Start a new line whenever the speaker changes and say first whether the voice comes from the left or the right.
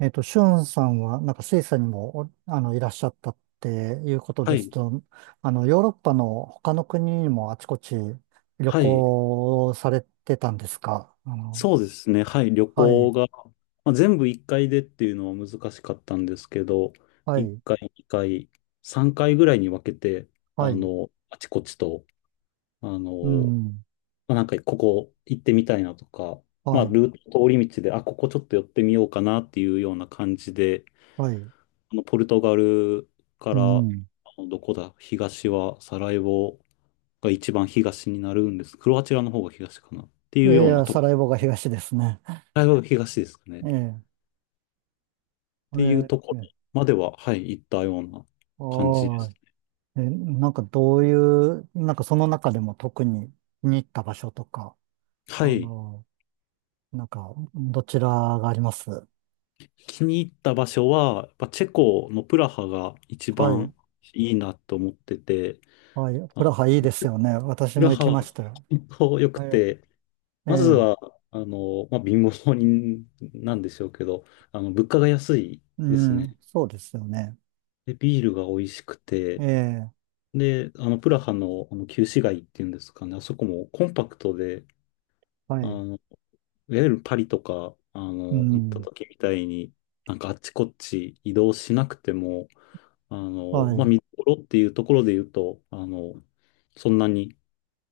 right: シュンさんは、なんかスイスにも、おあの、いらっしゃったっていうこと
left: は
right: です
left: い。
right: と、ヨーロッパの他の国にもあちこち旅
left: はい。
right: 行をされてたんですか
left: そうですね。はい。旅
right: はい、
left: 行が、まあ、全部1回でっていうのは難しかったんですけど、
right: は
left: 1
right: い、
left: 回、2回、3回ぐらいに分けて、
right: はい、
left: あちこちと、あ
right: う
left: の、
right: ん、
left: まあ、なんかここ行ってみたいなとか、ま
right: は
left: あ、
right: い、
left: ルート、通り道で、あ、ここちょっと寄ってみようかなっていうような感じで、
right: はい、
left: ポルトガルか
right: う
left: ら、
right: ん。
left: どこだ、東はサラエボが一番東になるんです。クロアチアの方が東かなってい
right: い
left: う
right: やい
left: ような
right: や、サ
left: と
right: ラエボが東ですね。
left: 大学東ですかね。っ
right: ええ、
left: ていう
right: え
left: とこ
right: え、
left: ろ
right: ええ
left: までは、はい、行ったような感じです。
right: はい。え、なんかどういう、なんかその中でも特に気に入った場所とか、
left: は
right: あ
left: い。
right: の、なんかどちらがあります？
left: 気に入った場所は、やっぱチェコのプラハが一
right: はい、
left: 番いいなと思ってて、
right: はい。
left: あ
right: プ
left: の
right: ラハいいですよね。私
left: プ
right: も
left: ラ
right: 行
left: ハ
right: き
left: は
right: ましたよ。
left: 本当良く
right: はい。
left: て、
right: え
left: まず
right: え、
left: は、まあ、貧乏人なんでしょうけど、物価が安い
right: う
left: ですね。
right: ん、そうですよね。
left: で、ビールが美味しく
right: え
left: て、
right: え、
left: で、プラハの、旧市街っていうんですかね、あそこもコンパクトで、
right: は
left: あ
right: い。
left: の、いわゆるパリとか、
right: う
left: 行った
right: ん、
left: 時みたいに、なんかあっちこっち移動しなくても、
right: は
left: まあ、
right: い。
left: 見どころっていうところで言うと、そんなに、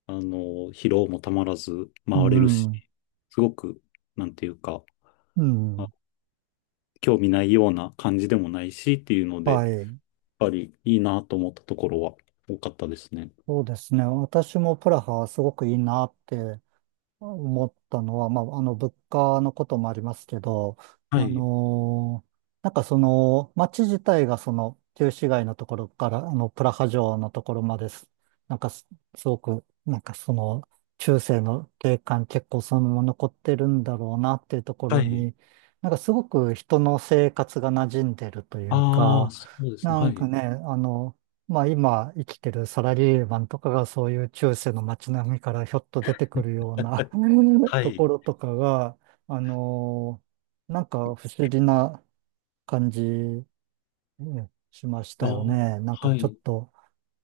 left: 疲労もたまらず
right: う
left: 回れるし、
right: ん、
left: すごく、なんていうか、
right: う
left: あ
right: ん、
left: 興味ないような感じでもないしっていうので、やっ
right: はい。
left: ぱりいいなと思ったところは多かったですね。
right: そうですね。私もプラハすごくいいなって思ったのは、まあ、物価のこともありますけど、
left: は
right: あ
left: い、
right: のーなんかその、街自体がその、旧市街のところから、プラハ城のところまです。なんかすごく、なんかその、中世の景観結構そのまま残ってるんだろうなっていうとこ
left: は
right: ろ
left: い。
right: に、なんかすごく人の生活が馴染んでるという
left: ああ、
right: か、
left: そうです
right: な
left: ね。は
right: んか
left: い。
right: ね、まあ今生きてるサラリーマンとかがそういう中世の街並みからひょっと出てくるような
left: は
right: と
left: い。
right: ころとかが、あのーなんか不思議な感じねしました
left: あ
right: よ
left: あ、
right: ね。なんか
left: は
right: ちょっ
left: い。
right: と、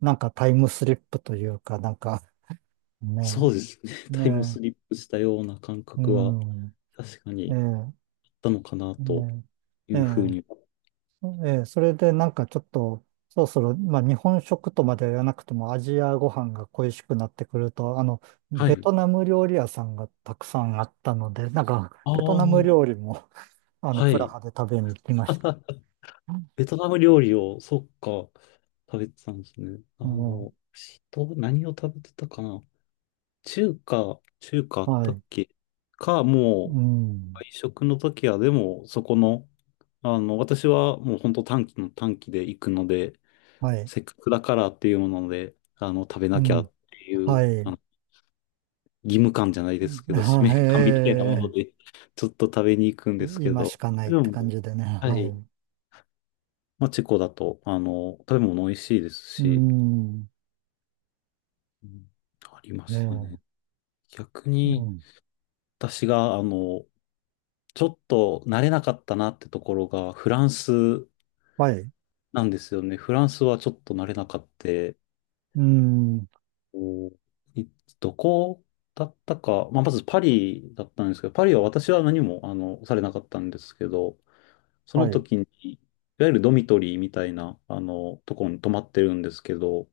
right: なんかタイムスリップというか、なんかね、
left: そうですね。タイムス
right: ね、
left: リップしたような感
right: う
left: 覚は
right: ん、
left: 確か
right: え
left: に
right: え、
left: あったのかなと
right: ね、
left: い
right: え
left: うふう
right: え。
left: に。
right: ええ、それでなんかちょっと、そろそろ、まあ日本食とまでは言わなくてもアジアご飯が恋しくなってくると、
left: は
right: ベ
left: い。
right: トナム料理屋さんがたくさんあったので、なんか
left: あ
right: ベトナム
left: あ、
right: 料理も、
left: は
right: プラ
left: い。
right: ハで食べに行きました。
left: ベトナム料理を、そっか、食べてたんですね。
right: うん
left: 人、何を食べてたかな。中華あっ
right: は
left: た
right: い。
left: っけか、も
right: う
left: う、
right: ん。
left: 外食の時は、でも、そこの、私はもう本当短期の短期で行くので、
right: はい。
left: せっかくだからっていうもので、食べ
right: う
left: なきゃ
right: ん。
left: ってい
right: は
left: う、
right: い。うんはい
left: 義務感じゃないで
right: う
left: すけ
right: ん
left: ど、使
right: はいは
left: 命
right: い
left: 感みたいなもの
right: え
left: で、ちょっと食べに行くん です
right: ー
left: け
right: 今し
left: ど、
right: かない
left: で
right: って感
left: も、
right: じでね。
left: は
right: は
left: い。
right: い。
left: まあ、チェコだと、食べ物美味しいです
right: う
left: し、
right: ん。
left: うん、ありました
right: え
left: ね。
right: え
left: 逆
right: う
left: に、
right: ん。
left: 私が、ちょっと慣れなかったなってところが、フランス
right: はい。
left: なんですよね。フランスはちょっと慣れなかった。
right: うん。
left: おいどこだったか、まあ、まずパリだったんですけど、パリは私は何も、されなかったんですけど、そ
right: は
left: の
right: い。
left: 時に、いわゆるドミトリーみたいな、とこに泊まってるんですけど、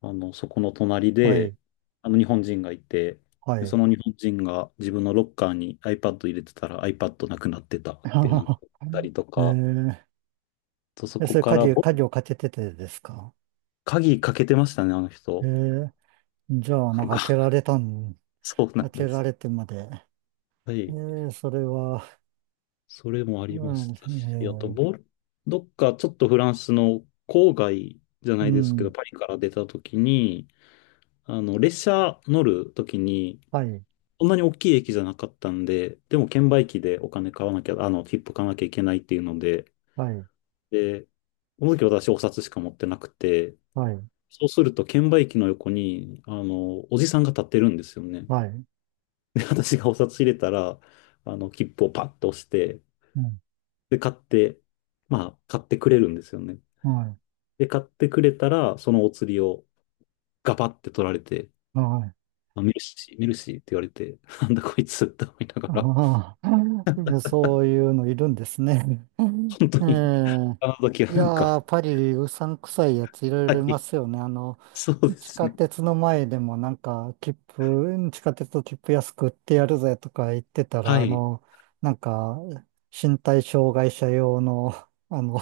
left: そこの隣
right: はい。
left: で、日本人がいて、
right: は
left: でそ
right: い。
left: の日本人が自分のロッカーに iPad 入れてたら iPad なくなってたってなん
right: あ
left: か言ったりとか、
right: ー
left: とそ
right: え
left: こ
right: それ
left: から、
right: 鍵をかけててですか？
left: 鍵かけてましたね、あの
right: え
left: 人。
right: ー、じゃあ、
left: な
right: なん
left: ん
right: か
left: か、そうなん
right: 開け
left: で
right: ら
left: す。
right: れてまで。
left: はい。
right: それは、
left: それもあ
right: う
left: りま
right: ん、
left: したし、あと、どっかちょっとフランスの郊外じゃ
right: う
left: ないですけど、
right: ん、
left: パリから出た時に、列車乗るときに、
right: はい、
left: そんなに大きい駅じゃなかったんで、でも券売機でお金買わなきゃ、切符買わなきゃいけないっていうので、
right: はい、
left: で、この時私お札しか持ってなくて、
right: はい、
left: そうすると券売機の横に、おじさんが立ってるんですよね。
right: はい、
left: で、私がお札入れたら、切符をパッと押して、
right: うん、
left: で、買って、まあ、買ってくれるんですよね。
right: はい、
left: で、買ってくれたら、そのお釣りをガバって取られて、
right: はい。
left: まあ、メルシー、メルシーって言われて、なんだこいつって思いな がら。
right: ああ、そういうのいるんですね。うん
left: 本当に、
right: え
left: あの時
right: え
left: は
right: い
left: なんか、
right: やー、パリ、うさんくさいやついろい
left: は
right: ろいま
left: い、
right: すよね。
left: そうで
right: 地
left: す
right: 下
left: ね。
right: 鉄の前でもなんか、地下鉄の切符安く売ってやるぜとか言ってたら、
left: はい、
right: なんか、身体障害者用の、あの、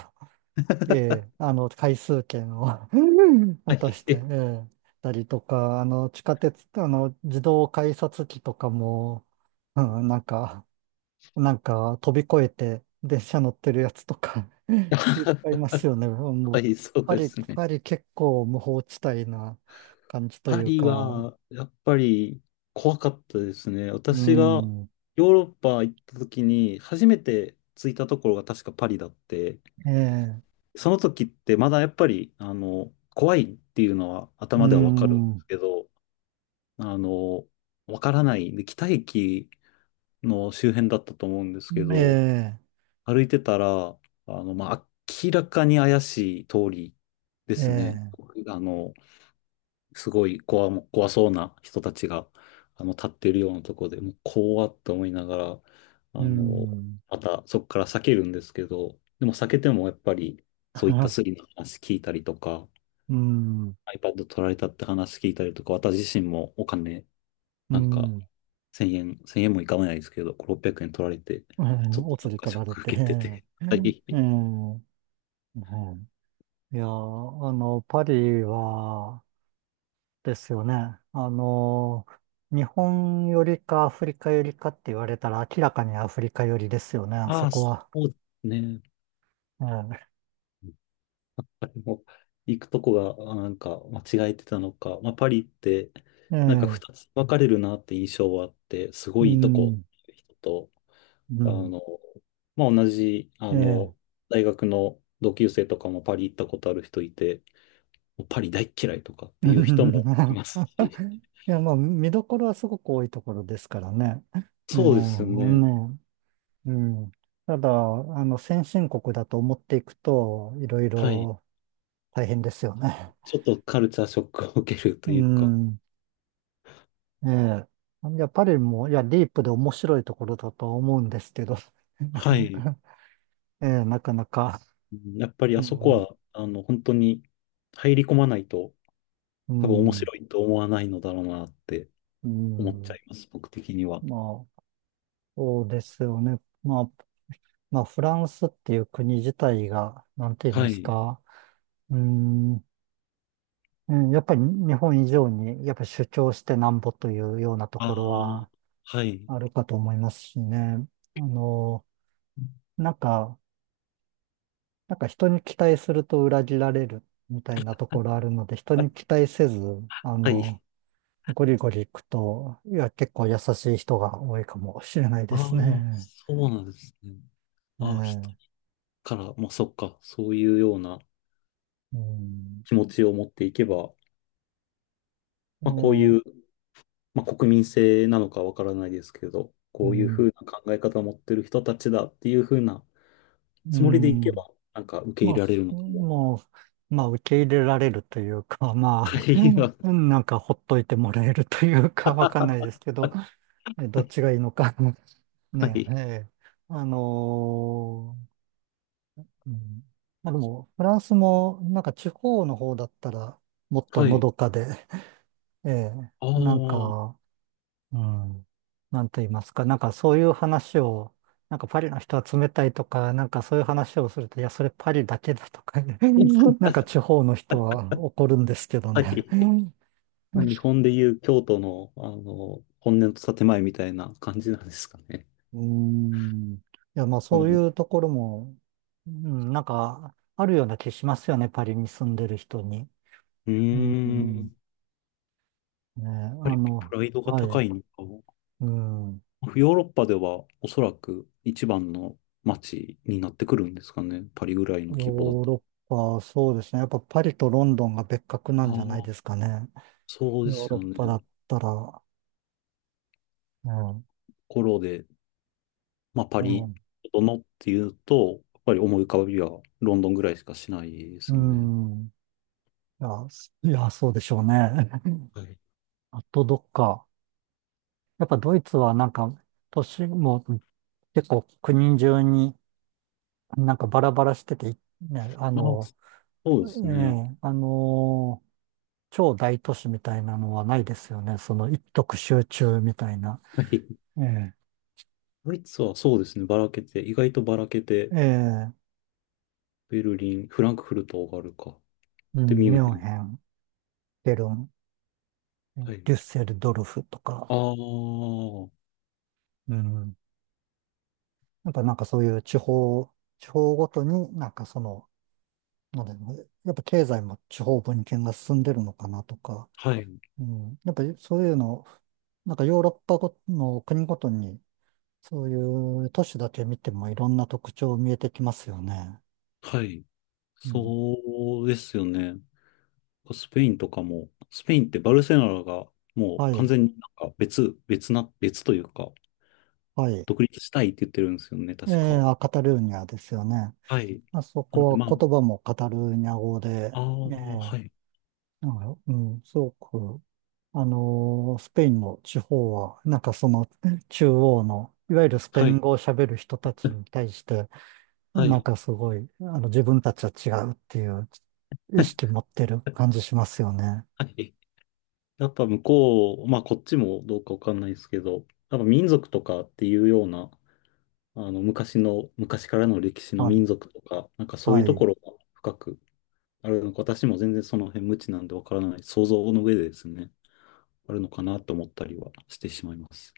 right: 回数券を
left: は
right: 渡して、
left: い、
right: えたりとか、地下鉄、自動改札機とかも、うん、なんか飛び越えて電車乗ってるやつとか いっぱいいますよね。も
left: は
right: う
left: い、そう
right: パ
left: で
right: リ、
left: すね。
right: パリ結構無法地帯な感じとい
left: パ
right: う
left: リ
right: か、
left: は、やっぱり怖かったですね。
right: う
left: 私が
right: ん、
left: ヨーロッパ行った時に、初めて着いたところが確かパリだって、
right: ええ、
left: その時ってまだやっぱり、怖いっていうのは
right: う
left: 頭ではわかるんで
right: ん、
left: すけど、あの、わからない。で、北駅の周辺だったと思うんですけ
right: え
left: ど、
right: え、
left: 歩いてたら、まあ、明らかに怪しい通りで
right: え
left: すね。
right: え、
left: あの、すごい怖、怖そうな人たちが、立ってるようなとこで、もう怖って思いながら、あ
right: う
left: の、
right: ん、
left: またそこから避けるんですけど、でも避けてもやっぱり、そういったス リの話聞いたりとか、
right: うん、
left: iPad 取られたって話聞いたりとか、私自身もお金、
right: う
left: なんか、
right: ん、
left: 1000円、1円もいかないですけど、600円取られて、
right: う
left: ちょ
right: ん
left: っと
right: お
left: な
right: 釣
left: ん
right: り
left: か
right: 取
left: ショ
right: ら
left: ッ
right: れ
left: ク
right: て、
left: 受 けてて、
right: ええ、
left: はい。
right: ええいやー、パリは、ですよね。あの日本よりかアフリカよりかって言われたら明らかにアフリカよりですよね、あそ
left: ああ、
right: こ
left: そ
right: は。
left: うですね。
right: え
left: なんかでも、行くとこが、なんか、間違えてたのか、まあ、パリって、
right: え、え
left: なんか二
right: え、
left: つ分かれるなって印象はあって、す
right: う
left: ごいいいとこ、
right: ん、
left: 人と、
right: う
left: あ
right: ん、
left: の、まあ、同じ、
right: ええ。
left: 大学の同級生とかもパリ行ったことある人いて、もうパリ大っ嫌いとかっ
right: う
left: ていう人
right: ん
left: もいま すし、
right: いや、まあ、見どころはすごく多いところですからね。う
left: そうですね。
right: ん、ね、うん。ただ、先進国だと思っていくと、いろい
left: はい。
right: ろ大変ですよね。
left: ちょっとカルチャーショックを受けると
right: う
left: いうか、
right: ん。ええ。やっぱりもう、いや、ディープで面白いところだとは思うんですけど、なか
left: は
right: な
left: い。
right: か、ええ、なかなか、
left: うん、やっぱり
right: う
left: あそこ
right: ん、
left: は、本当に入り込まないと
right: う
left: 多分面
right: ん、
left: 白いと思わないのだろうなって
right: う
left: 思っちゃ
right: ん、
left: います、僕的には。
right: まあ、そうですよね。まあ、フランスっていう国自体が、なんて言い
left: は
right: ます
left: い。
right: か、うん、うんやっぱり日本以上に、やっぱり主張してなんぼというようなとこ
left: あ
right: ろ
left: あ、
right: は
left: はい。
right: あるかと思いますしね。あの、なんか、なんか、人に期待すると裏切られるみたいなところあるので、人に
left: あ、
right: 期待せず、あ
left: は
right: の、
left: い。
right: ゴリゴリ行くと、いや、結構優しい人が多いかもしれない
left: あ
right: です
left: あ、
right: ね。
left: そうなんですね。
right: え
left: ああ、人
right: え、
left: から、まあそっか、そういうような
right: うん、
left: 気持ちを持っていけば、まあこう
right: も
left: いう、まあ国民性なのかわからないですけど、
right: うう
left: こういうふ
right: ん、
left: うな考え方を持ってる人たちだっていうふうな
right: う
left: つもりでいけ
right: ん。
left: ば、なんか受け
right: ま
left: 入
right: あ、
left: れられ
right: そ
left: るのかも。
right: もう、まあ、受け入れられるというか、
left: は
right: まあ、
left: い。
right: うんなんかほっといてもらえるというか、わかんないです けど、えど
left: は
right: っ
left: い、
right: ちがいいのか
left: は
right: ね、え
left: い、
right: え、あのーうん。まあでも、フランスも、なんか地方の方だったら、もっと
left: は
right: の
left: い。
right: どかで、ええ、
left: ああ、
right: なん
left: は
right: か、うん、なんと言いますか、なんかそういう話を、なんかパリの人は冷たいとか、なんかそういう話をすると、いや、それパリだけだとか なんか地方の人は怒るんですけどね。
left: い。まあ日本でいう京都の、本音と建前みたいな感じなんですかね。
right: うん。いや、まあ
left: その
right: そう
left: う
right: いうところも、うん、なんか、あるような気しますよね、パリに住んでる人に。う
left: や
right: ん。
left: っ
right: ね、
left: ぱ
right: あ
left: りプ
right: の、
left: ライドが
right: は
left: 高
right: い、
left: いのかも。
right: うん。
left: ヨーロッパではおそらく一番の街になってくるんですかね。パリぐらいの
right: ヨ
left: 規模だ
right: ー
left: と。
right: ロッパ、そうですね。やっぱパリとロンドンが別格な
left: あ
right: んじゃない
left: あ、
right: ですかね。
left: そうで
right: ヨー
left: す
right: ロ
left: よ
right: ッ
left: ね。
right: パだっ
left: と
right: たら、うん、
left: ころで、まあ、パ
right: う
left: リ、
right: ん、
left: どのっていうと、やっぱり思い浮かびはロンドンぐらいしかしないで
right: う
left: すよね。
right: ん。いや、いや、そうでしょうね。
left: はい。
right: あとどっか。やっぱドイツはなんか、都市も結構国中になんかバラバラしてて、ね、
left: ああ、そうですね。
right: ね、超大都市みたいなのはないですよね。その一極集中みたいな。
left: はい。
right: ええ
left: ドイツはそうですね。ばらけて、意外とばらけて、
right: ええ、
left: ベルリン、フランクフルトがあるか。
right: う
left: で、
right: ん、
left: ミ
right: ミ
left: ュンヘ
right: ュン
left: ン。
right: ヘン、ケルン、
left: はい。
right: デュッセルドルフと
left: ああ、
right: か、
left: は
right: うん。やっぱなんかそういう地方ごとになんかその、なんだろうね、やっぱ経済も地方分権が進んでるのかなとか、
left: い。
right: うん。やっぱりそういうの、なんかヨーロッパごの国ごとに、そういう都市だけ見てもいろんな特徴見えてきますよね。
left: はい。
right: うん。
left: そうですよね。スペインとかも、スペインってバルセロナがもう
right: は
left: 完
right: い、
left: 全になんか別というか、
right: はい。
left: 独立したいって言ってるんですよね、
right: え
left: 確
right: え、
left: か。
right: あカタルーニャですよね。
left: はい。
right: まあそ
left: なん
right: こ
left: で、まあ、
right: は言葉もカタルーニャ語で、
left: ああ、
right: ええ
left: はい。
right: なんか、うん、すごく、スペインの地方は、なんかその中央の、いわゆるスペイ
left: は
right: ン
left: い。
right: 語を喋る人たちに対して、
left: は
right: なん
left: い。
right: かすごい、自分たちは違うっていう意識持 ってる感じしますよね。
left: はい。やっぱ向こう、まあこっちもどうかわかんないですけど、やっぱ民族とかっていうような、昔からの歴史の
right: は
left: 民
right: い。
left: 族とか、なんかそういう
right: は
left: と
right: い。
left: ころが深くあるのか、私も全然その辺無知なんでわからない、想像の上でですね、あるのかなと思ったりはしてしまいます。